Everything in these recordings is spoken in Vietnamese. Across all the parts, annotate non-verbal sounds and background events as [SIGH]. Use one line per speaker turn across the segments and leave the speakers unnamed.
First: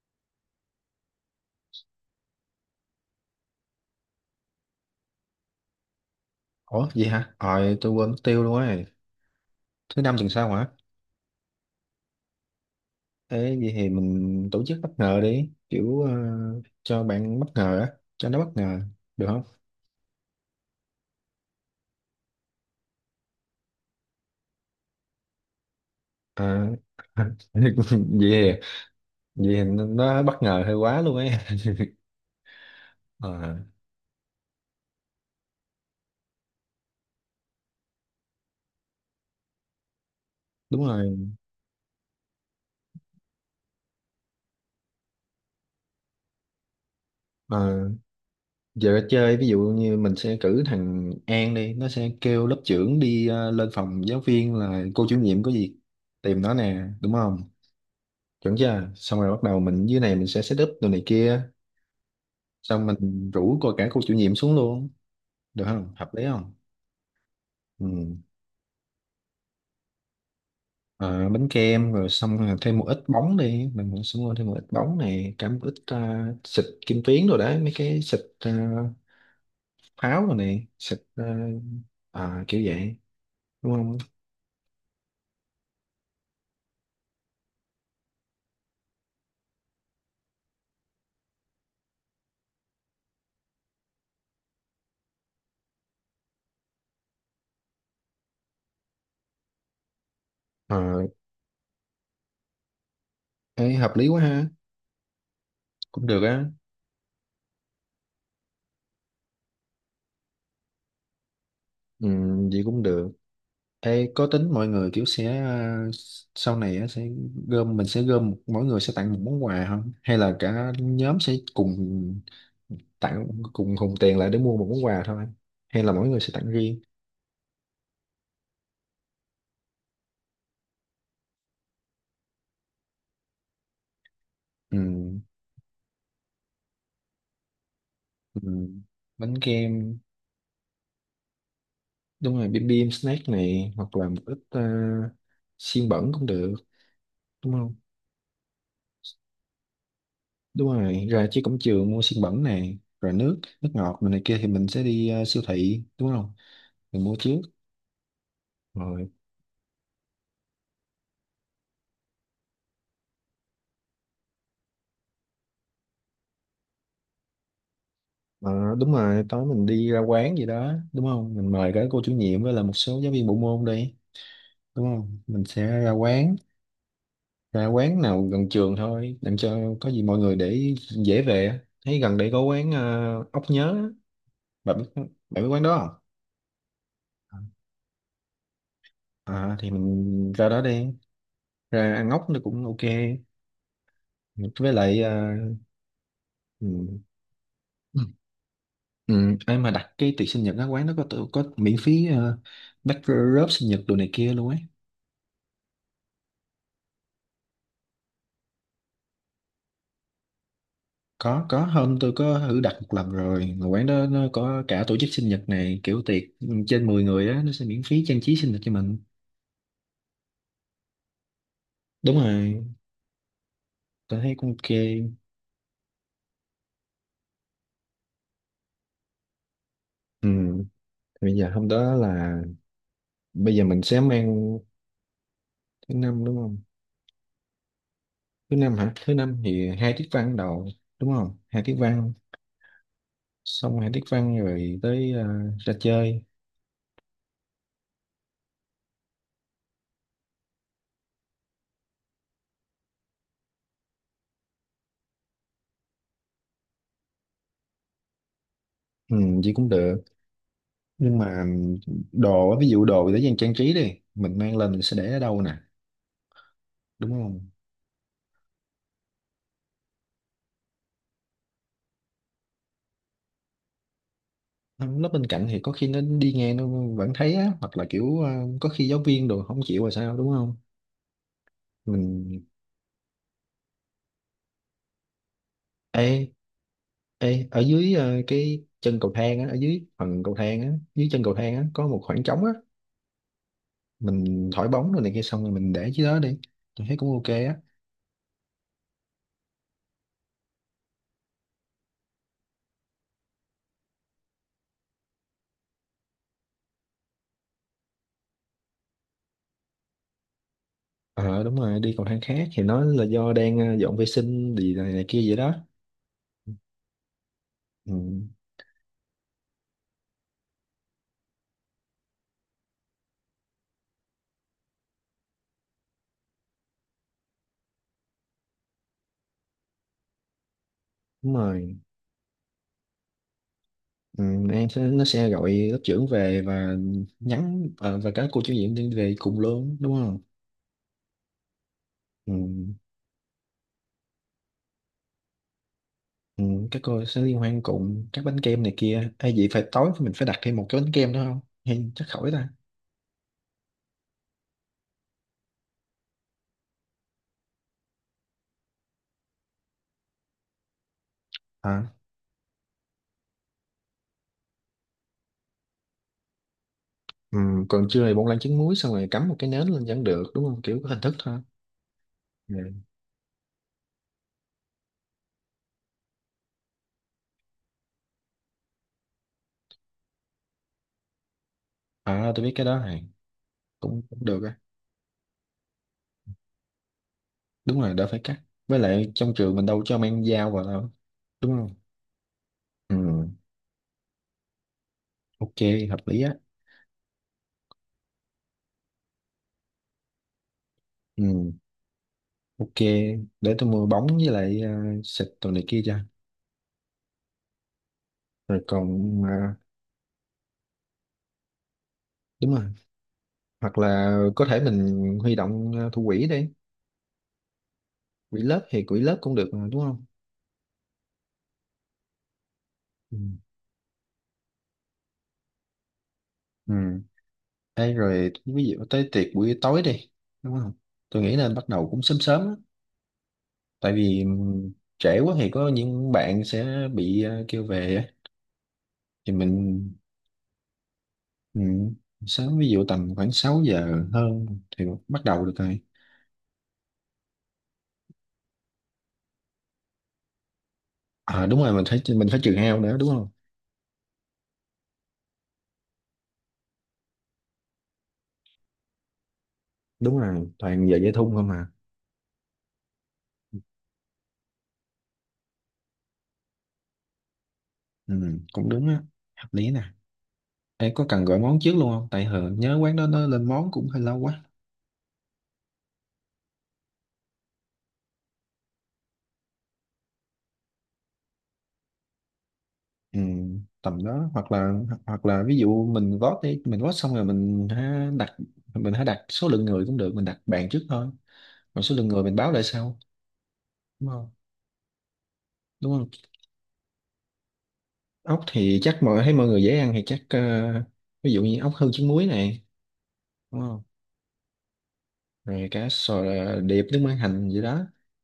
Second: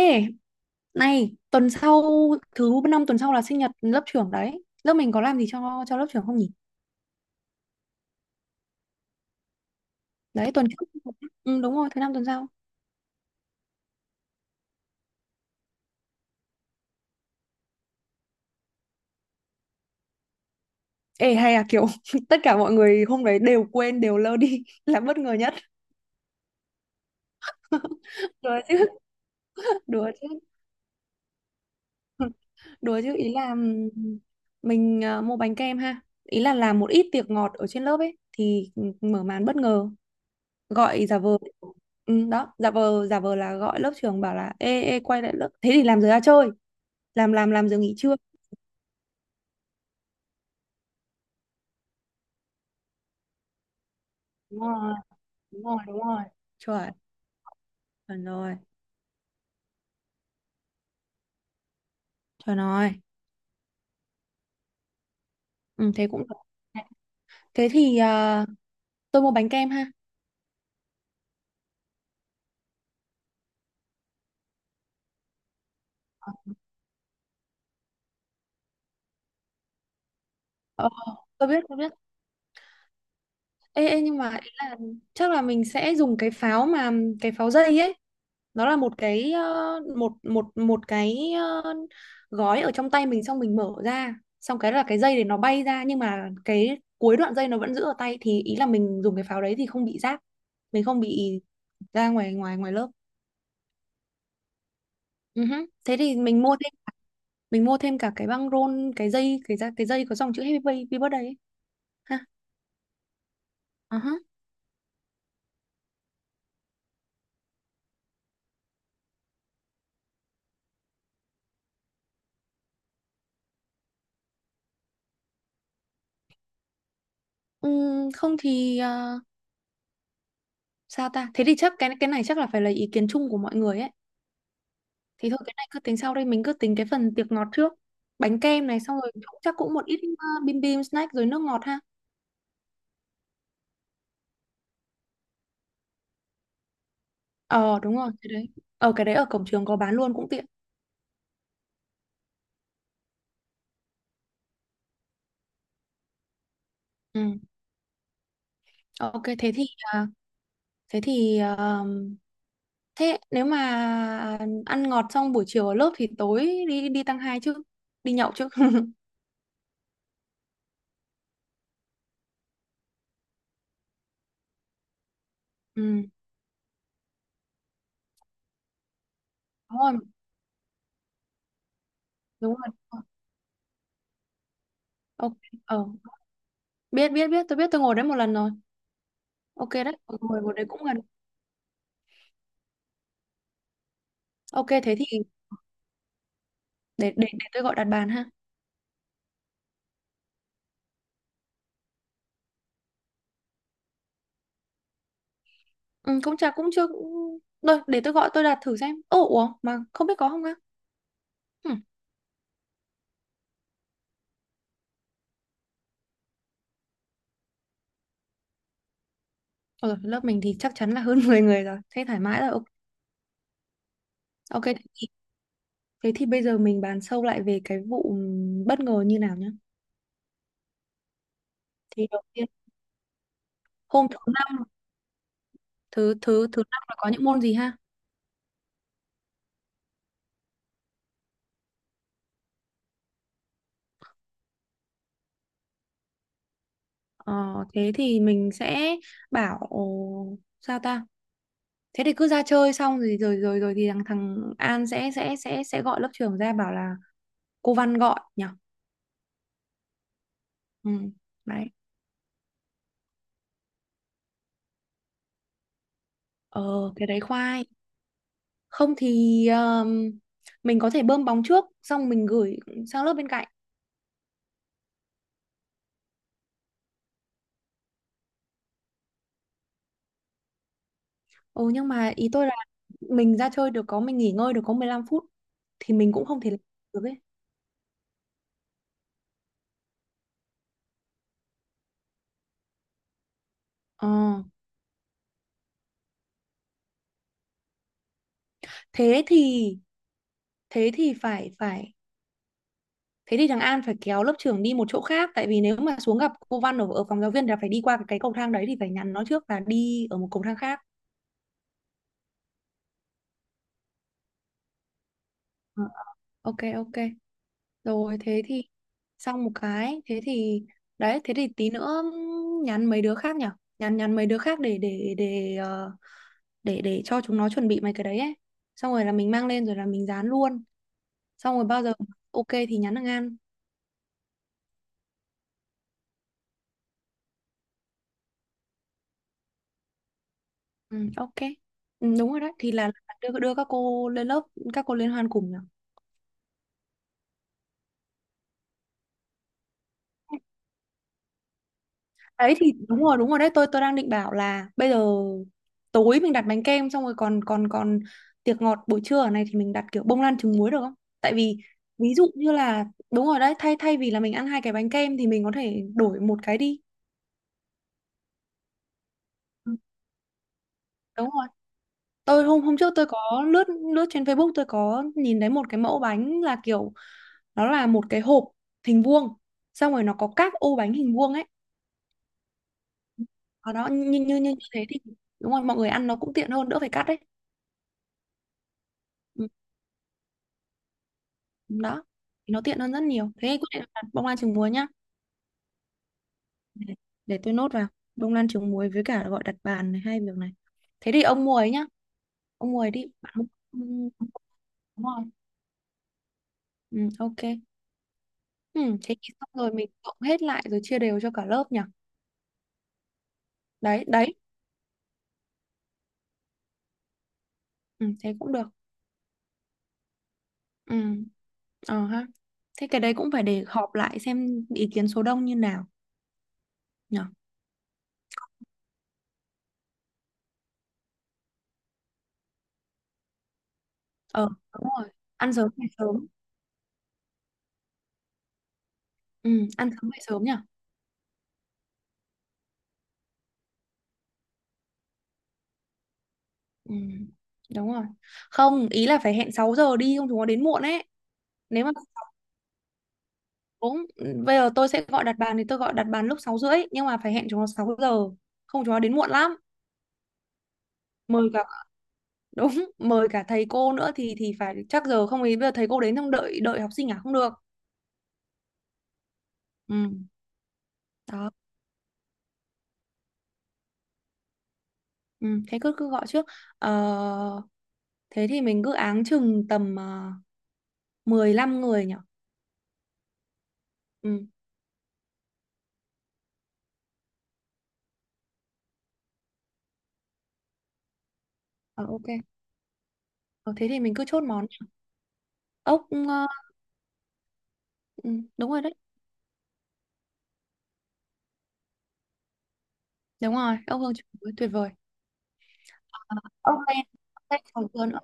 Ê, này, tuần sau thứ năm tuần sau là sinh nhật lớp trưởng đấy. Lớp mình có làm gì cho lớp trưởng không nhỉ?
Ủa vậy hả? Ờ tôi quên mất tiêu luôn ấy. Thứ năm tuần sau
Đấy,
hả?
tuần trước. Ừ, đúng rồi, thứ năm tuần sau.
Ê vậy thì mình tổ chức bất ngờ đi, cho bạn bất ngờ á, cho nó bất ngờ được không?
Ê, hay là kiểu [LAUGHS] tất cả mọi người hôm đấy đều quên, đều lơ đi [LAUGHS] là bất ngờ nhất.
À, [LAUGHS] vậy
[LAUGHS]
thì-
Đùa chứ,
vậy thì
đùa
nó
chứ.
bất ngờ hơi quá luôn ấy.
[LAUGHS] Đùa chứ ý là
Ờ,
mình mua bánh kem ha. Ý là làm một ít tiệc ngọt ở trên lớp ấy thì mở màn bất ngờ,
đúng
gọi giả
rồi.
vờ. Ừ, đó, giả vờ là gọi lớp trưởng bảo là ê ê quay lại lớp. Thế thì làm giờ ra chơi. Làm
Ờ,
giờ nghỉ trưa.
giờ chơi ví dụ như mình sẽ cử thằng An đi, nó sẽ kêu lớp trưởng đi lên phòng giáo viên
Đúng
là
rồi,
cô chủ nhiệm có
đúng
việc
rồi, đúng rồi.
tìm nó nè,
Chuẩn,
đúng không?
chuẩn
Chuẩn
rồi,
chưa? Xong rồi bắt đầu mình dưới này mình sẽ set up đồ này kia,
chuẩn
xong
rồi.
mình rủ coi cả cô chủ nhiệm xuống luôn, được
Ừ,
không,
thế
hợp lý
cũng được.
không?
Thế thì
Ừ.
à, tôi mua bánh kem ha.
Ờ, bánh kem rồi xong rồi thêm một ít bóng đi, mình cũng sẽ mua thêm một ít bóng này, cả một ít xịt kim tuyến rồi đấy mấy cái xịt pháo rồi này,
Ờ,
xịt
tôi biết.
kiểu vậy, đúng
Ê,
không?
ê nhưng mà ý là chắc là mình sẽ dùng cái pháo mà, cái pháo dây ấy. Nó là một cái một một một cái gói ở trong tay mình xong mình mở ra, xong cái là cái dây để nó bay ra nhưng mà cái cuối đoạn dây nó vẫn giữ ở tay, thì ý là mình dùng cái pháo đấy thì không bị rác,
Ờ,
mình không bị ra ngoài ngoài ngoài lớp.
ấy hợp lý quá ha.
Ừ hứ. Thế
Cũng
thì
được
mình
á.
mua thêm, mình mua thêm cả cái băng rôn, cái dây, cái da, cái dây có dòng chữ Happy Birthday ấy.
Ừ,
Ha.
vậy cũng được.
Ờ
Ê,
hả.
có tính mọi người kiểu sẽ sau này á, sẽ gom, mình sẽ gom mỗi người sẽ tặng một món quà không, hay là cả nhóm sẽ cùng tặng, cùng hùn tiền lại để mua một món quà thôi, hay là mỗi người sẽ tặng riêng?
Không thì sao ta, thế thì chắc cái này chắc là phải là ý kiến chung của mọi người ấy,
Ừ,
thì thôi cái này cứ tính sau, đây mình cứ tính cái phần tiệc ngọt trước.
ừ.
Bánh kem này xong rồi
Bánh
cũng- chắc cũng một
kem,
ít bim bim snack rồi nước ngọt ha.
đúng rồi, bim bim snack này, hoặc là một ít xiên bẩn cũng được, đúng không?
Ờ đúng rồi cái đấy, ở cái đấy ở cổng trường có bán luôn cũng tiện.
Đúng rồi, ra trước cổng trường mua xiên bẩn này rồi nước nước ngọt này kia thì mình sẽ đi siêu thị, đúng không? Mình mua
Ừ,
trước rồi.
ok thế thì ờ, thế thì thế nếu mà ăn ngọt xong buổi chiều ở lớp thì tối đi đi tăng hai chứ, đi nhậu chứ.
Ờ, đúng
[LAUGHS]
rồi, tối mình đi ra quán gì đó, đúng không? Mình mời cả cô chủ nhiệm với là một số giáo viên bộ môn đi, đúng không? Mình sẽ ra
Ừ,
quán, ra quán nào gần trường thôi làm cho
đúng
có
rồi,
gì mọi người để dễ về á. Thấy gần đây có
đúng
quán
rồi.
ốc nhớ á. bạn biết
Ok,
bạn biết quán
ờ,
đó
biết biết biết,
không?
tôi biết, tôi ngồi đấy một lần rồi.
À, thì
Ok đấy,
mình
ngồi
ra
một
đó
đấy cũng
đi,
gần.
ra ăn ốc nó cũng ok.
Ok
Với
thế
lại
thì
ừ.
để tôi gọi đặt bàn ha.
Ừ, ai mà đặt cái tiệc sinh nhật á, quán nó có có miễn phí bát sinh nhật đồ này kia luôn ấy.
Ừ, cũng chả cũng chưa cũng... Rồi, để tôi gọi tôi đặt thử xem. Ồ, ủa mà không biết có không á?
Có
Ừ.
hôm tôi có thử đặt một lần rồi, mà quán đó nó có cả tổ chức sinh nhật này, kiểu tiệc trên 10 người á nó sẽ miễn phí trang trí sinh nhật cho mình.
Rồi, lớp mình thì chắc chắn là hơn [LAUGHS] 10 người rồi, thế
Đúng
thoải mái rồi.
rồi,
Ok.
tôi thấy cũng
Ok,
ok.
thì, thế thì bây giờ mình bàn sâu lại về cái vụ bất ngờ như nào nhá.
Ừ, bây giờ hôm đó
Thì đầu
là,
tiên
bây giờ mình sẽ
hôm thứ
mang,
năm,
thứ
thứ
năm đúng
thứ
không?
thứ năm là có những môn gì ha.
Thứ năm hả? Thứ năm thì hai tiết văn đầu đúng không? Hai tiết văn, xong hai tiết văn rồi tới ra chơi.
Ờ, thế thì mình sẽ bảo, sao ta, thế thì cứ ra chơi xong rồi rồi rồi rồi thì thằng thằng An sẽ gọi lớp trưởng ra bảo là cô Văn gọi nhỉ.
Ừ, vậy cũng được.
Ừ,
Nhưng mà
đấy.
đồ á, ví dụ đồ để dành trang trí đi, mình mang lên mình sẽ để ở đâu nè,
Ờ thế
đúng
đấy
không?
khoai, không thì mình có thể bơm bóng trước xong mình gửi sang lớp bên cạnh.
Nó bên cạnh thì có khi nó đi nghe nó vẫn thấy á, hoặc là có khi giáo viên đồ không chịu rồi sao đúng không?
Ồ nhưng mà ý
mình
tôi là mình ra chơi được có, mình nghỉ ngơi được có 15 phút thì mình cũng
ê
không thể làm được ấy.
ê Ở dưới cái chân cầu thang á, ở dưới phần cầu thang á, dưới chân cầu thang á có một khoảng trống á,
Ờ
mình thổi bóng rồi này kia xong rồi mình để dưới đó đi. Tôi thấy cũng ok á.
thế thì, thế thì phải phải thế thì thằng An phải kéo lớp trưởng đi một chỗ khác, tại vì nếu mà xuống gặp cô Văn ở, ở phòng giáo viên là phải đi qua cái cầu thang đấy, thì phải nhắn nó trước là đi ở một cầu thang khác.
Ờ, đúng rồi, đi cầu thang khác thì nó là do đang dọn vệ sinh gì này, này kia vậy đó.
Ờ, ok ok.
Ừ,
Rồi thế thì xong một cái, thế thì đấy, thế thì tí nữa nhắn mấy đứa khác nhỉ? Nhắn nhắn mấy đứa khác để để cho chúng nó chuẩn bị mấy cái đấy ấy. Xong rồi là mình mang lên rồi là mình dán luôn.
đúng
Xong rồi
rồi.
bao giờ ok thì nhắn thằng An.
Ừ, em sẽ nó sẽ gọi lớp trưởng về và nhắn và các cô chủ nhiệm đi về cùng luôn, đúng không?
Ừ, ok. Ừ, đúng
Ừ,
rồi đấy, thì là đưa đưa các cô lên lớp, các cô liên hoan cùng nhỉ?
ừ, các cô sẽ liên hoan cùng, các bánh kem này kia hay vậy phải tối mình phải đặt thêm một cái bánh kem nữa không hay chắc khỏi ta?
Đấy thì đúng rồi đấy, tôi đang định bảo là bây giờ tối mình đặt bánh kem xong rồi còn còn còn tiệc ngọt buổi trưa ở này thì mình đặt kiểu bông lan trứng muối được không? Tại vì
À,
ví dụ như là đúng rồi đấy, thay thay vì là mình ăn hai cái bánh kem thì mình có thể đổi một cái đi.
ừ, còn trưa thì bông lan trứng muối xong rồi cắm một cái nến
Ừ,
lên vẫn được đúng không, kiểu có hình thức
đúng
thôi.
rồi. Tôi hôm hôm
Ừ.
trước tôi có lướt lướt trên Facebook, tôi có nhìn thấy một cái mẫu bánh là kiểu nó là một cái hộp hình vuông, xong rồi nó có các ô bánh hình vuông ấy.
À, tôi biết cái đó này.
Ở đó
Cũng,
như
cũng
như như
được
như
á.
thế thì đúng rồi, mọi người ăn nó cũng tiện hơn, đỡ phải cắt đấy.
Đúng rồi, đỡ phải cắt. Với lại trong trường mình đâu cho mang dao vào đâu, đúng không?
Đó thì nó tiện hơn
Ừ,
rất nhiều, thế quyết định là bông lan trứng muối nhá.
ok, hợp lý á.
để, để tôi nốt vào bông lan trứng muối với cả gọi đặt bàn, này hai việc này. Thế thì ông
Ừ,
mua ấy nhá, ông
ok,
mua ấy đi bạn, không
để tôi mua bóng
không-
với
không
lại
mua rồi.
xịt đồ này kia cho.
Ừ, ok.
Rồi
Ừ,
còn
thế thì xong rồi mình cộng hết lại rồi chia đều cho cả lớp nhỉ.
đúng rồi, hoặc
Đấy
là
đấy,
có thể mình huy động thủ quỹ đi,
ừ, thế
quỹ
cũng
lớp
được.
thì quỹ lớp cũng được mà, đúng không?
Ừ, ờ ha, thế cái đấy
Ừ.
cũng phải để họp lại xem ý kiến số đông như nào
Ừ.
nhỉ.
Ê, rồi ví dụ tới tiệc buổi tối đi, đúng không? Tôi nghĩ nên bắt đầu cũng sớm sớm á, tại vì
Ờ đúng rồi,
trễ quá thì
ăn
có
sớm về
những
sớm.
bạn sẽ bị kêu về á. Thì
Ừ,
mình,
ăn sớm về sớm nhỉ.
ừ, sớm ví dụ tầm khoảng 6 giờ hơn thì bắt đầu được rồi.
Ừ, đúng rồi. Không, ý là phải hẹn 6 giờ đi không chúng nó đến muộn ấy.
À đúng rồi, mình
Nếu mà
phải mình phải trừ hao nữa đúng không?
6, bây giờ tôi sẽ gọi đặt bàn thì tôi gọi đặt bàn lúc 6 rưỡi nhưng mà phải hẹn chúng nó 6 giờ. Không chúng nó đến muộn lắm.
Đúng rồi, toàn giờ dây thun không
Mời cả
mà.
[LAUGHS] đúng, mời cả thầy cô nữa thì phải chắc giờ, không ý bây giờ thầy cô đến xong đợi đợi học sinh à, không được.
Ừ, cũng đúng á, hợp lý nè.
Ừ,
Ê, có cần gọi
đó.
món trước luôn không, tại hờ nhớ quán đó nó lên món cũng hơi lâu quá.
Ừ, thế cứ cứ gọi trước. Ờ, thế thì mình cứ áng chừng tầm 15 người nhỉ.
Ừ, tầm đó,
Ừ,
hoặc là, hoặc là ví dụ mình vote đi, mình vote xong rồi mình ha đặt, mình hãy đặt số lượng người cũng được, mình đặt bàn trước thôi còn số
ờ,
lượng người
ok.
mình báo lại sau,
Ờ, thế thì
đúng
mình cứ
không?
chốt món
Đúng
ốc
không?
ờ, ừ,
Ốc
đúng
thì
rồi đấy.
chắc mọi thấy mọi người dễ ăn thì chắc ví dụ như ốc hương trứng muối này
Đúng
đúng
rồi,
không,
ốc hương chuối tuyệt vời.
rồi cá sò
Ờ, ốc
điệp nước
len,
mắm hành
ốc
gì
len
đó.
6 giờ nữa.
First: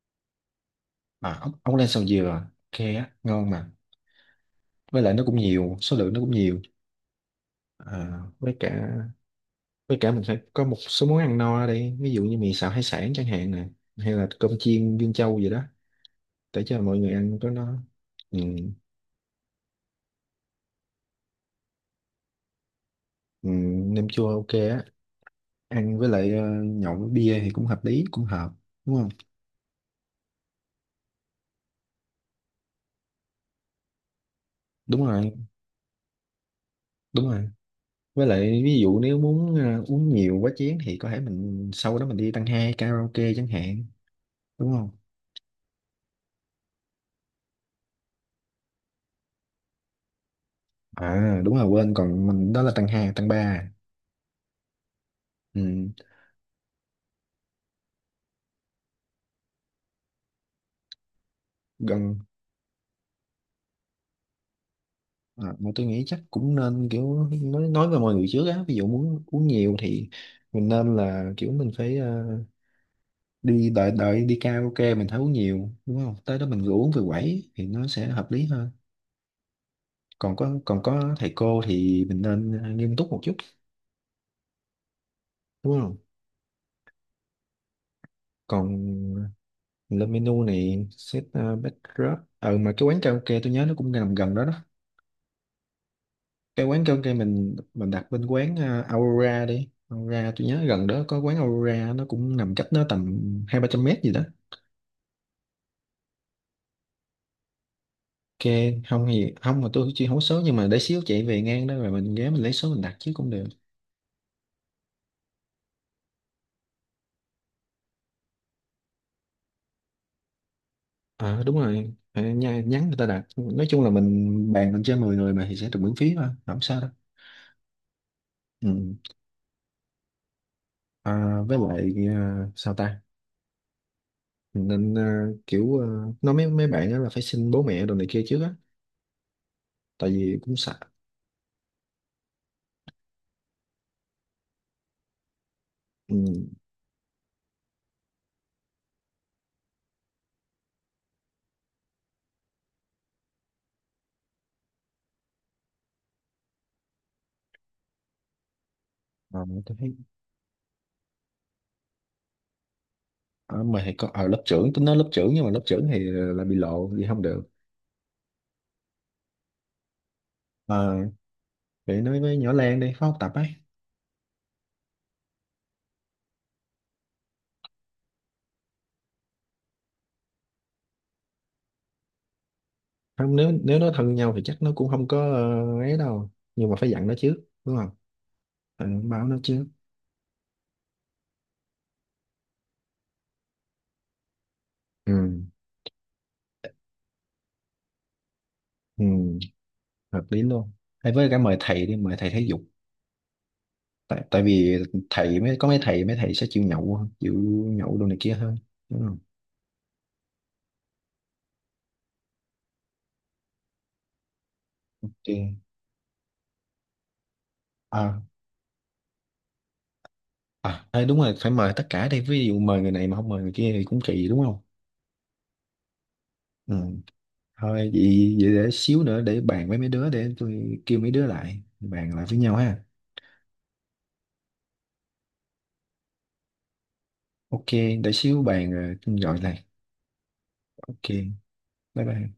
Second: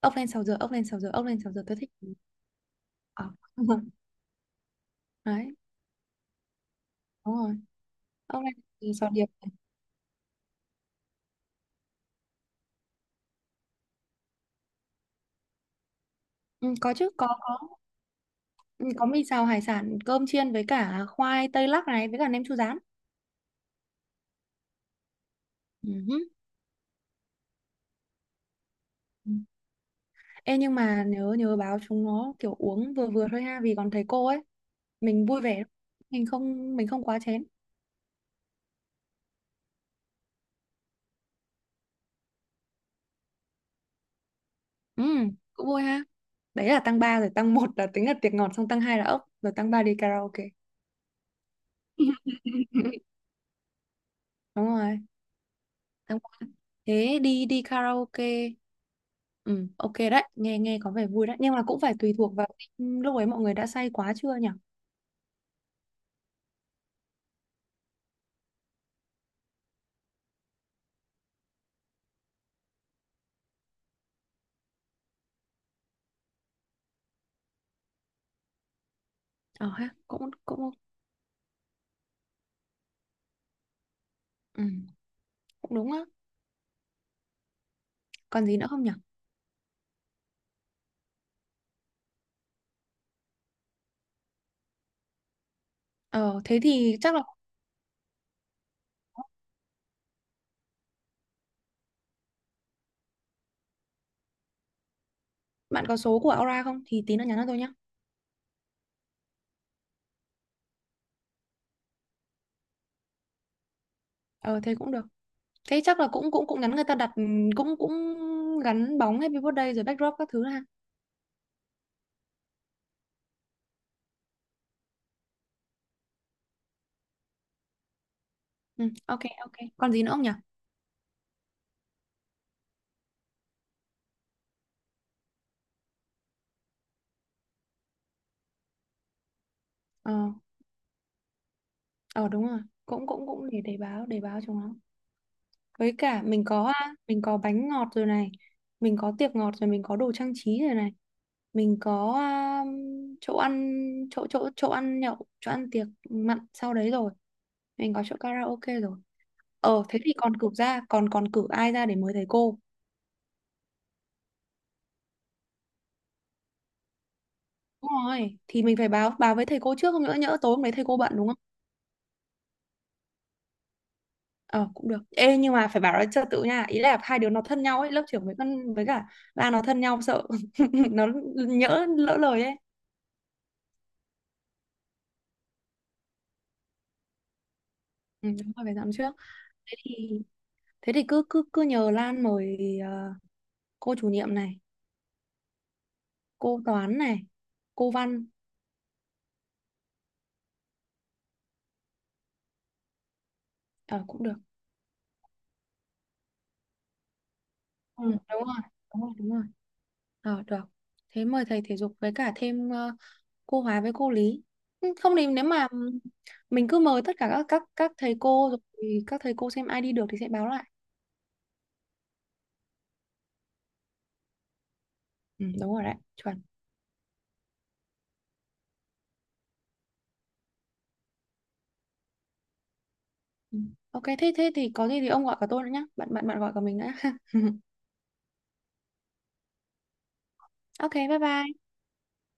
Ốc len 6 giờ, ốc len 6 giờ, ốc len
À
6
ốc
giờ
ốc
tôi
len
thích.
sầu dừa ok á,
Ờ.
ngon mà,
[LAUGHS]
với lại nó cũng
Đấy,
nhiều, số lượng nó cũng nhiều.
đúng rồi.
À,
Ốc len
với
sáu
cả
giờ, sò điệp.
với cả mình phải có một số món ăn no ở đây, ví dụ như mì xào hải sản chẳng hạn nè, hay là cơm chiên Dương Châu gì đó, để
Ừ,
cho
có
mọi
chứ,
người
có
ăn có
có
nó. Ừ,
ừ, có mì xào hải sản, cơm chiên với cả khoai tây lắc này với cả nem chua rán.
ừ, nem chua ok á,
Ừ
ăn với
hứ.
lại nhậu với bia thì cũng hợp lý, cũng hợp, đúng không?
Ừ. Ê nhưng mà nhớ nhớ báo chúng nó kiểu uống vừa vừa thôi ha vì còn thầy cô ấy,
Đúng
mình
rồi,
vui vẻ. Mình không, mình không quá
đúng
chén.
rồi, với lại ví dụ nếu muốn uống nhiều quá chén thì có thể mình sau đó mình đi tăng hai karaoke chẳng hạn, đúng không?
Ừ, cũng vui ha. Đấy là tăng 3 rồi, tăng một là tính là tiệc ngọt, xong tăng 2 là ốc, rồi tăng 3 đi karaoke.
À đúng rồi, quên, còn mình đó là tăng
[LAUGHS]
hai tăng ba.
Đúng rồi,
Ừ.
tháng qua, thế đi đi karaoke. Ừ ok đấy, nghe nghe có vẻ vui đấy nhưng mà cũng phải tùy
Gần.
thuộc vào lúc ấy mọi người đã say quá chưa nhỉ.
À, mà tôi nghĩ chắc cũng nên kiểu nói với mọi người trước á, ví dụ muốn uống nhiều thì mình nên là kiểu mình phải đi đợi đợi đi karaoke mình thấy uống nhiều, đúng không, tới đó mình rủ uống về quẩy thì nó sẽ hợp lý hơn.
Ờ ha, cũng
Còn có,
cũng
còn có thầy cô thì mình nên nghiêm túc một chút,
ừ, cũng
đúng
đúng
không?
á. Còn gì
Còn
nữa không nhỉ?
mình lên menu này, set backdrop. Ờ mà cái quán karaoke tôi nhớ nó cũng nằm gần đó đó,
Ờ thế
cái quán
thì
karaoke
chắc là
mình đặt bên quán Aurora đi, Aurora tôi nhớ gần đó có quán Aurora, nó cũng nằm cách nó tầm hai ba trăm mét gì đó.
bạn có số của Aura không thì tí nữa nhắn cho tôi nhá.
Ok. Không thì không, mà tôi chưa hố số, nhưng mà để xíu chạy về ngang đó rồi mình ghé mình lấy số mình đặt chứ cũng được.
Ờ thế cũng được, thế chắc là cũng cũng cũng nhắn người ta đặt, ừ, cũng cũng gắn bóng Happy Birthday rồi backdrop các thứ ha.
Ờ đúng rồi. Phải nhắn người ta đặt, nói chung là mình bàn lên trên 10 người mà thì sẽ được miễn phí mà, không sao đâu.
Ừ
Ừ.
ok ok. Còn gì nữa không nhỉ?
À, với lại à, sao ta mình nên nói mấy mấy bạn đó là phải xin bố mẹ đồ này kia trước á, tại
Ờ,
vì cũng sợ.
ờ đúng rồi, cũng cũng cũng để báo, báo cho nó. Với
Ừ.
cả mình có à, mình có bánh ngọt rồi này, mình có tiệc ngọt rồi, mình có đồ trang trí rồi này, mình có à, chỗ ăn, chỗ chỗ chỗ ăn nhậu, chỗ ăn tiệc mặn sau đấy rồi, mình có chỗ karaoke rồi.
Ờ, tôi
Ờ
thấy.
thế thì còn cử ra, còn còn cử ai ra để mời thầy cô?
Ờ, mà thì có ở lớp trưởng, tôi nói lớp trưởng, nhưng mà lớp trưởng thì là bị lộ thì không được.
Đúng rồi, thì mình phải báo báo với thầy cô trước, không nữa nhỡ tối hôm đấy thầy
Ờ,
cô bận đúng không?
vậy nói với nhỏ Lan đi, phó học tập ấy.
Ờ cũng được. Ê nhưng mà phải bảo nó trật tự nha, ý là hai đứa nó thân nhau ấy, lớp trưởng với con với cả ba nó thân nhau, sợ [LAUGHS] nó nhỡ lỡ lời ấy.
Không, nếu nếu nó thân nhau thì chắc nó cũng không có ấy đâu, nhưng mà phải dặn nó trước, đúng không?
Ừ, đúng rồi phải
Ờ,
dặn trước.
báo nó trước.
Thế thì, thế thì cứ cứ cứ nhờ Lan mời ờ, cô chủ nhiệm này,
Ừ.
cô toán này, cô văn.
Ừ, hợp lý luôn, hay với cả mời thầy đi, mời thầy thể dục.
Ờ
tại
cũng được.
tại vì thầy mới có, mấy thầy sẽ chịu nhậu hơn, chịu nhậu
Ừ,
đồ này kia
Đúng
hơn,
rồi,
đúng không?
đúng rồi. Ờ được. Thế mời thầy thể dục với cả thêm ờ, cô hóa với cô lý. Ừ, không thì nếu
Ok.
mà mình cứ mời tất cả các thầy
À
cô rồi thì các thầy cô xem ai đi được thì sẽ báo lại.
à ê, đúng rồi, phải mời tất cả đi, ví dụ mời người này mà không mời người kia thì cũng kỳ, đúng không?
Ừ, đúng rồi đấy, chuẩn.
Ừ. Thôi vậy, vậy để xíu nữa để bàn với mấy đứa, để tôi kêu mấy đứa lại bàn lại với nhau ha.
Ừ. Ok thế thế thì có gì thì ông gọi cả tôi nữa nhá. Bạn bạn bạn gọi cả mình nữa. [LAUGHS]
Ok, để xíu bàn rồi tôi gọi lại.
Ok,
Ok,
bye bye.
bye bye.